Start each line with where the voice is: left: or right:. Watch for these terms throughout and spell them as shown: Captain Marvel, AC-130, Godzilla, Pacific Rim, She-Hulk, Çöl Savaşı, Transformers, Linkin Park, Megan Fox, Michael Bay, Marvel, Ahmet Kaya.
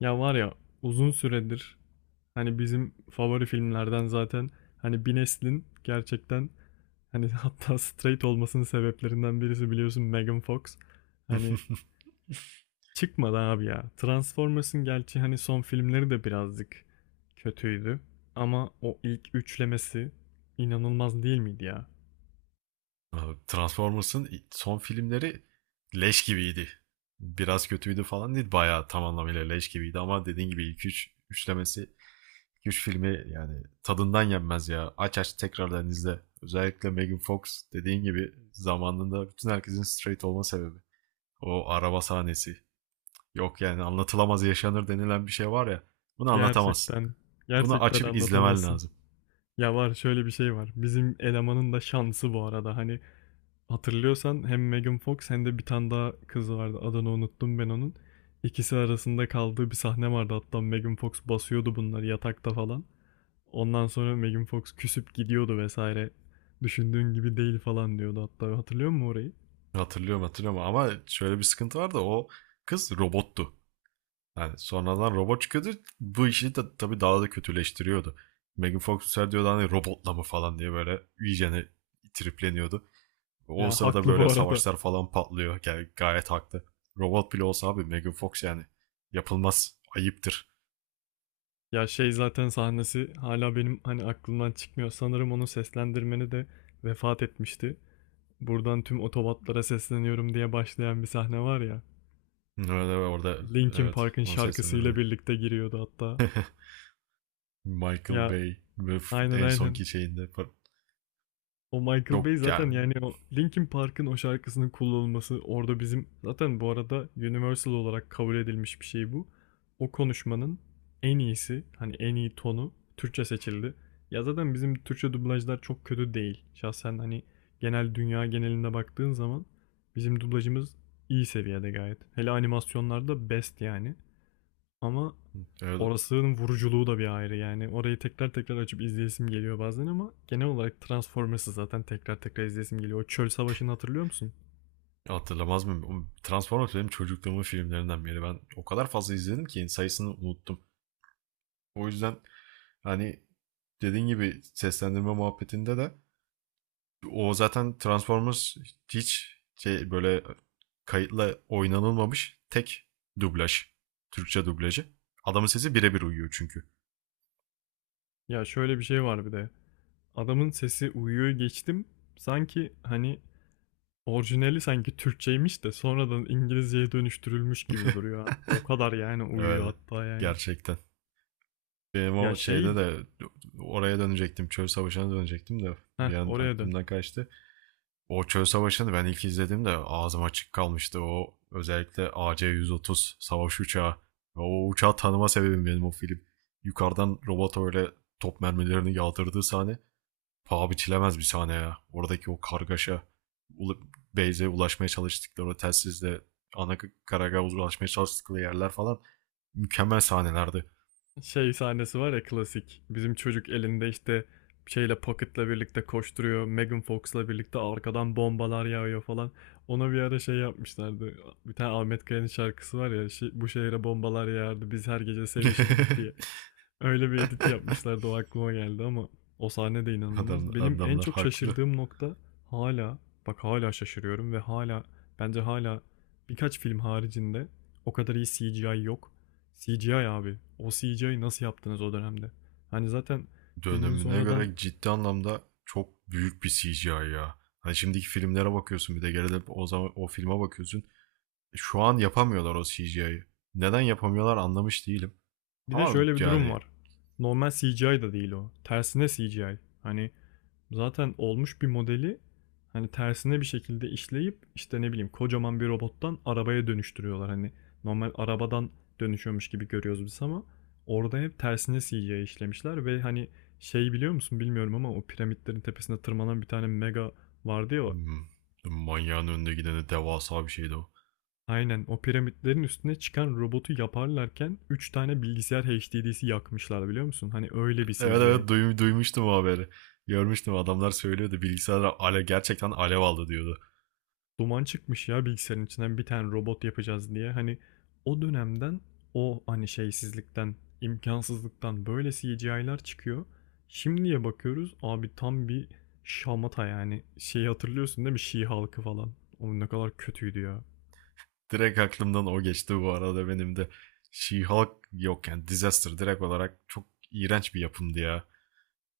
left: Ya var ya, uzun süredir hani bizim favori filmlerden zaten, hani bir neslin gerçekten, hani hatta straight olmasının sebeplerinden birisi biliyorsun Megan Fox. Hani çıkmadı abi ya. Transformers'ın gerçi hani son filmleri de birazcık kötüydü. Ama o ilk üçlemesi inanılmaz değil miydi ya?
right: Abi, Transformers'ın son filmleri leş gibiydi. Biraz kötüydü falan değil. Bayağı tam anlamıyla leş gibiydi ama dediğin gibi ilk üçlemesi, üç filmi yani tadından yenmez ya. Aç aç tekrardan izle. Özellikle Megan Fox dediğin gibi zamanında bütün herkesin straight olma sebebi. O araba sahnesi. Yok yani anlatılamaz yaşanır denilen bir şey var ya. Bunu anlatamazsın.
left: Gerçekten,
right: Bunu
left: gerçekten
right: açıp izlemen
left: anlatamazsın.
right: lazım.
left: Ya var, şöyle bir şey var. Bizim elemanın da şansı bu arada. Hani hatırlıyorsan hem Megan Fox hem de bir tane daha kız vardı. Adını unuttum ben onun. İkisi arasında kaldığı bir sahne vardı. Hatta Megan Fox basıyordu bunları yatakta falan. Ondan sonra Megan Fox küsüp gidiyordu vesaire. Düşündüğün gibi değil falan diyordu hatta. Hatırlıyor musun orayı?
right: Hatırlıyorum, hatırlıyorum ama şöyle bir sıkıntı var da o kız robottu. Yani sonradan robot çıkıyordu. Bu işi de tabii daha da kötüleştiriyordu. Megan Fox ser diyordu hani robotla mı falan diye böyle iyicene tripleniyordu. O
left: Ya
right: sırada
left: haklı
right: böyle
left: bu arada.
right: savaşlar falan patlıyor. Yani gayet haklı. Robot bile olsa abi Megan Fox yani yapılmaz. Ayıptır.
left: Ya şey zaten sahnesi hala benim hani aklımdan çıkmıyor. Sanırım onun seslendirmeni de vefat etmişti. Buradan tüm otobatlara sesleniyorum diye başlayan bir sahne var ya.
right: Öyle orada,
left: Linkin
right: evet,
left: Park'ın
right: onu
left: şarkısıyla
right: seslendirmeni.
left: birlikte giriyordu hatta.
right: Michael
left: Ya
right: Bay ve
left: aynen,
right: en
left: aynen.
right: sonki şeyinde
left: O Michael Bay
right: çok
left: zaten
right: yani.
left: yani o Linkin Park'ın o şarkısının kullanılması orada bizim zaten bu arada universal olarak kabul edilmiş bir şey bu. O konuşmanın en iyisi hani en iyi tonu Türkçe seçildi. Ya zaten bizim Türkçe dublajlar çok kötü değil. Şahsen hani genel dünya genelinde baktığın zaman bizim dublajımız iyi seviyede gayet. Hele animasyonlarda best yani. Ama
right: Evet.
left: orasının vuruculuğu da bir ayrı yani. Orayı tekrar tekrar açıp izleyesim geliyor bazen ama genel olarak Transformers'ı zaten tekrar tekrar izleyesim geliyor. O çöl savaşını hatırlıyor musun?
right: Hatırlamaz mıyım? Oğlum, Transformers benim çocukluğumun filmlerinden biri. Ben o kadar fazla izledim ki sayısını unuttum. O yüzden hani dediğin gibi seslendirme muhabbetinde de o zaten Transformers hiç şey böyle kayıtla oynanılmamış tek dublaj. Türkçe dublajı. Adamın sesi birebir uyuyor çünkü.
left: Ya şöyle bir şey var bir de. Adamın sesi uyuyor geçtim. Sanki hani orijinali sanki Türkçeymiş de sonradan İngilizceye dönüştürülmüş gibi duruyor. O kadar yani uyuyor
right: Evet.
left: hatta yani.
right: Gerçekten. Benim
left: Ya
right: o
left: şey...
right: şeyde de oraya dönecektim. Çöl Savaşı'na dönecektim de
left: Heh,
right: bir an
left: oraya dön.
right: aklımdan kaçtı. O çöl savaşını ben ilk izlediğimde ağzım açık kalmıştı. O özellikle AC-130 savaş uçağı. Ve o uçağı tanıma sebebim benim o film. Yukarıdan robot öyle top mermilerini yağdırdığı sahne paha biçilemez bir sahne ya. Oradaki o kargaşa, Beyze ulaşmaya çalıştıkları o telsizle ana karagaha ulaşmaya çalıştıkları yerler falan mükemmel sahnelerdi.
left: Şey sahnesi var ya klasik. Bizim çocuk elinde işte şeyle Pocket'la birlikte koşturuyor. Megan Fox'la birlikte arkadan bombalar yağıyor falan. Ona bir ara şey yapmışlardı. Bir tane Ahmet Kaya'nın şarkısı var ya. Bu şehre bombalar yağardı. Biz her gece sevişirdik diye. Öyle bir edit yapmışlardı, o aklıma geldi ama o sahne de inanılmaz. Benim en
right: Adamlar
left: çok
right: haklı.
left: şaşırdığım nokta hala, bak hala şaşırıyorum ve hala bence hala birkaç film haricinde o kadar iyi CGI yok. CGI abi. O CGI nasıl yaptınız o dönemde? Hani zaten filmin
right: Dönemine
left: sonradan
right: göre ciddi anlamda çok büyük bir CGI ya. Hani şimdiki filmlere bakıyorsun bir de geride o zaman o filme bakıyorsun. Şu an yapamıyorlar o CGI'yi. Neden yapamıyorlar anlamış değilim.
left: bir de
right: Ama
left: şöyle bir durum
right: yani
left: var. Normal CGI da değil o. Tersine CGI. Hani zaten olmuş bir modeli hani tersine bir şekilde işleyip işte ne bileyim kocaman bir robottan arabaya dönüştürüyorlar. Hani normal arabadan dönüşüyormuş gibi görüyoruz biz ama orada hep tersine CGI işlemişler ve hani şey, biliyor musun bilmiyorum ama o piramitlerin tepesine tırmanan bir tane mega vardı ya o.
right: hmm, manyağın önünde gideni devasa bir şeydi o.
left: Aynen, o piramitlerin üstüne çıkan robotu yaparlarken 3 tane bilgisayar HDD'si yakmışlar biliyor musun? Hani öyle bir
right: Evet,
left: CGI.
right: evet, duymuştum o haberi. Görmüştüm, adamlar söylüyordu bilgisayarlar ale gerçekten alev aldı diyordu.
left: Duman çıkmış ya bilgisayarın içinden, bir tane robot yapacağız diye. Hani o dönemden, o hani şeysizlikten, imkansızlıktan böyle CGI'lar çıkıyor. Şimdiye bakıyoruz abi, tam bir şamata yani. Şeyi hatırlıyorsun değil mi? Şii halkı falan. O ne kadar kötüydü ya.
right: Direkt aklımdan o geçti bu arada benim de. She-Hulk yok yani Disaster direkt olarak çok iğrenç bir yapımdı ya.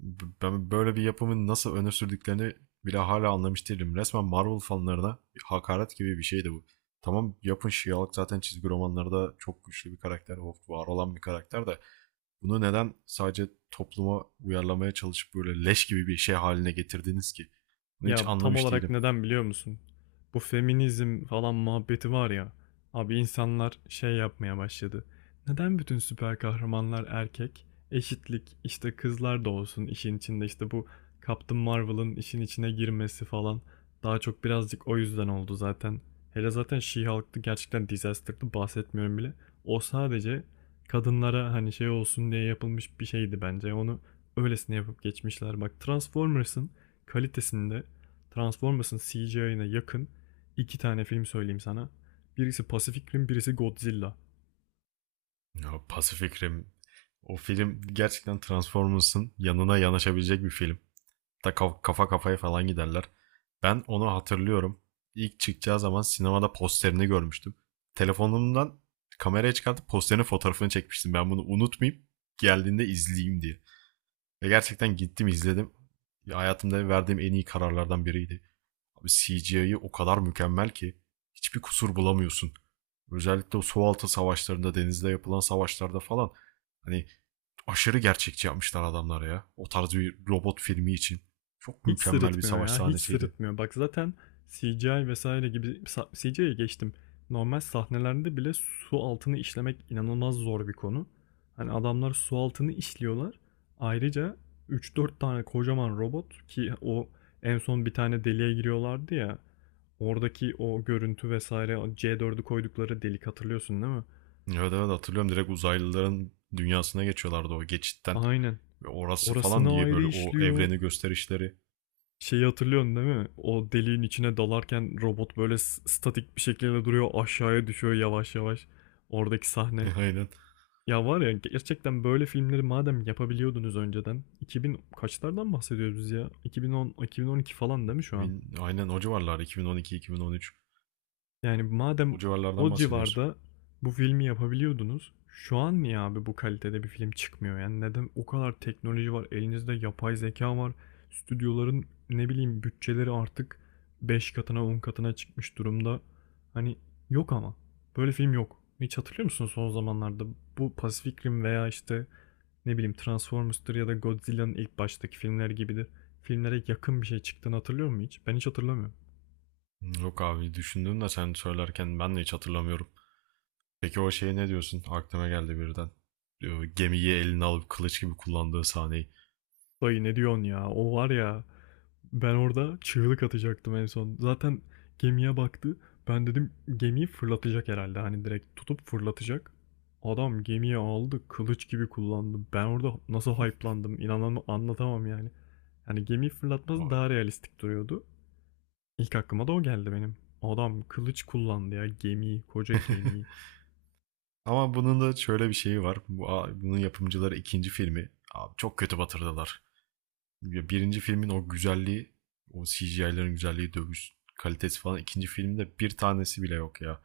right: Ben böyle bir yapımın nasıl öne sürdüklerini bile hala anlamış değilim. Resmen Marvel fanlarına hakaret gibi bir şeydi bu. Tamam, yapın, She-Hulk zaten çizgi romanlarda çok güçlü bir karakter, o var olan bir karakter de bunu neden sadece topluma uyarlamaya çalışıp böyle leş gibi bir şey haline getirdiniz ki? Bunu
left: Ya
right: hiç
left: tam
right: anlamış
left: olarak
right: değilim.
left: neden biliyor musun? Bu feminizm falan muhabbeti var ya. Abi insanlar şey yapmaya başladı. Neden bütün süper kahramanlar erkek? Eşitlik, işte kızlar da olsun işin içinde, işte bu Captain Marvel'ın işin içine girmesi falan. Daha çok birazcık o yüzden oldu zaten. Hele zaten She-Hulk'tı, gerçekten disaster'dı, bahsetmiyorum bile. O sadece kadınlara hani şey olsun diye yapılmış bir şeydi bence. Onu öylesine yapıp geçmişler. Bak Transformers'ın kalitesinde, Transformers'ın CGI'ına yakın iki tane film söyleyeyim sana. Birisi Pacific Rim, birisi Godzilla.
right: Ya Pacific Rim, o film gerçekten Transformers'ın yanına yanaşabilecek bir film. Ta kafa kafaya falan giderler. Ben onu hatırlıyorum. İlk çıkacağı zaman sinemada posterini görmüştüm. Telefonumdan kameraya çıkartıp posterin fotoğrafını çekmiştim. Ben bunu unutmayıp geldiğinde izleyeyim diye. Ve gerçekten gittim izledim. Ya, hayatımda verdiğim en iyi kararlardan biriydi. Abi CGI'yi o kadar mükemmel ki hiçbir kusur bulamıyorsun. Özellikle o su altı savaşlarında, denizde yapılan savaşlarda falan hani aşırı gerçekçi yapmışlar adamlar ya. O tarz bir robot filmi için. Çok
left: Hiç
right: mükemmel bir
left: sırıtmıyor
right: savaş
left: ya, hiç
right: sahnesiydi.
left: sırıtmıyor. Bak zaten CGI vesaire gibi CGI'ye geçtim. Normal sahnelerde bile su altını işlemek inanılmaz zor bir konu. Hani adamlar su altını işliyorlar. Ayrıca üç dört tane kocaman robot, ki o en son bir tane deliğe giriyorlardı ya. Oradaki o görüntü vesaire, C4'ü koydukları delik, hatırlıyorsun değil mi?
right: Evet, evet, hatırlıyorum, direkt uzaylıların dünyasına geçiyorlardı o geçitten.
left: Aynen.
right: Ve orası falan
left: Orasını
right: diye
left: ayrı
right: böyle o
left: işliyor.
right: evreni gösterişleri.
left: Şeyi hatırlıyorsun değil mi? O deliğin içine dalarken robot böyle statik bir şekilde duruyor, aşağıya düşüyor yavaş yavaş. Oradaki sahne.
right: Aynen.
left: Ya var ya, gerçekten böyle filmleri madem yapabiliyordunuz önceden. 2000 kaçlardan bahsediyoruz biz ya? 2010, 2012 falan değil mi şu an?
right: 2000, aynen o civarlar, 2012-2013.
left: Yani madem
right: O civarlardan
left: o
right: bahsediyorsun.
left: civarda bu filmi yapabiliyordunuz, şu an niye abi bu kalitede bir film çıkmıyor? Yani neden o kadar teknoloji var, elinizde yapay zeka var, stüdyoların ne bileyim bütçeleri artık 5 katına 10 katına çıkmış durumda. Hani yok, ama böyle film yok. Hiç hatırlıyor musun son zamanlarda bu Pacific Rim veya işte ne bileyim Transformers'tır ya da Godzilla'nın ilk baştaki filmler gibidir. Filmlere yakın bir şey çıktığını hatırlıyor musun hiç? Ben hiç hatırlamıyorum.
right: Yok abi, düşündüm de sen söylerken ben de hiç hatırlamıyorum. Peki o şeye ne diyorsun? Aklıma geldi birden. Gemiyi eline alıp kılıç gibi kullandığı sahneyi.
left: Dayı ne diyorsun ya? O var ya. Ben orada çığlık atacaktım en son. Zaten gemiye baktı. Ben dedim gemiyi fırlatacak herhalde. Hani direkt tutup fırlatacak. Adam gemiyi aldı, kılıç gibi kullandı. Ben orada nasıl hype'landım, inanamam anlatamam yani. Yani gemiyi fırlatması
right: O-
left: daha realistik duruyordu. İlk aklıma da o geldi benim. Adam kılıç kullandı ya gemiyi, koca gemiyi.
right: Ama bunun da şöyle bir şeyi var. Bunun yapımcıları ikinci filmi abi çok kötü batırdılar. Ya birinci filmin o güzelliği, o CGI'lerin güzelliği, dövüş kalitesi falan ikinci filmde bir tanesi bile yok ya.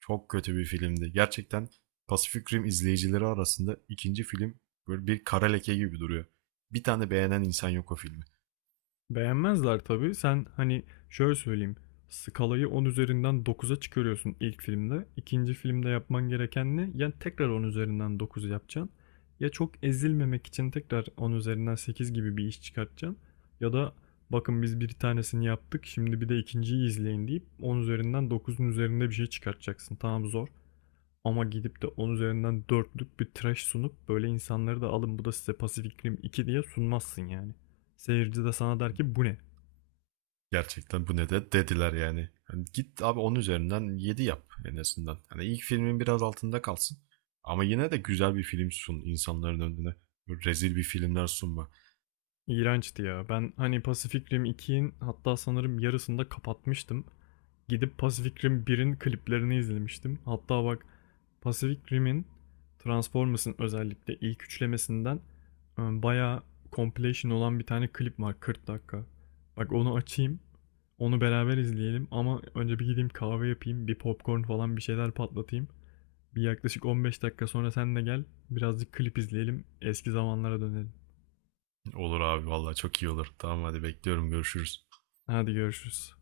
right: Çok kötü bir filmdi. Gerçekten Pacific Rim izleyicileri arasında ikinci film böyle bir kara leke gibi duruyor. Bir tane beğenen insan yok o filmi.
left: Beğenmezler tabii. Sen hani şöyle söyleyeyim. Skalayı 10 üzerinden 9'a çıkarıyorsun ilk filmde. İkinci filmde yapman gereken ne? Yani tekrar 10 üzerinden 9 yapacaksın. Ya çok ezilmemek için tekrar 10 üzerinden 8 gibi bir iş çıkartacaksın. Ya da bakın biz bir tanesini yaptık, şimdi bir de ikinciyi izleyin deyip 10 üzerinden 9'un üzerinde bir şey çıkartacaksın. Tamam, zor. Ama gidip de 10 üzerinden 4'lük bir trash sunup böyle insanları da alın, bu da size Pacific Rim 2 diye sunmazsın yani. Seyirci de sana der ki bu ne?
right: Gerçekten bu ne de dediler yani. Hani git abi, 10 üzerinden 7 yap en azından. Hani ilk filmin biraz altında kalsın. Ama yine de güzel bir film sun insanların önüne. Böyle rezil bir filmler sunma.
left: İğrençti ya. Ben hani Pacific Rim 2'nin hatta sanırım yarısında kapatmıştım. Gidip Pacific Rim 1'in kliplerini izlemiştim. Hatta bak, Pacific Rim'in, Transformers'ın özellikle ilk üçlemesinden bayağı compilation olan bir tane klip var 40 dakika. Bak onu açayım. Onu beraber izleyelim ama önce bir gideyim kahve yapayım, bir popcorn falan bir şeyler patlatayım. Bir yaklaşık 15 dakika sonra sen de gel, birazcık klip izleyelim, eski zamanlara dönelim.
right: Olur abi, vallahi çok iyi olur. Tamam, hadi bekliyorum, görüşürüz.
left: Hadi görüşürüz.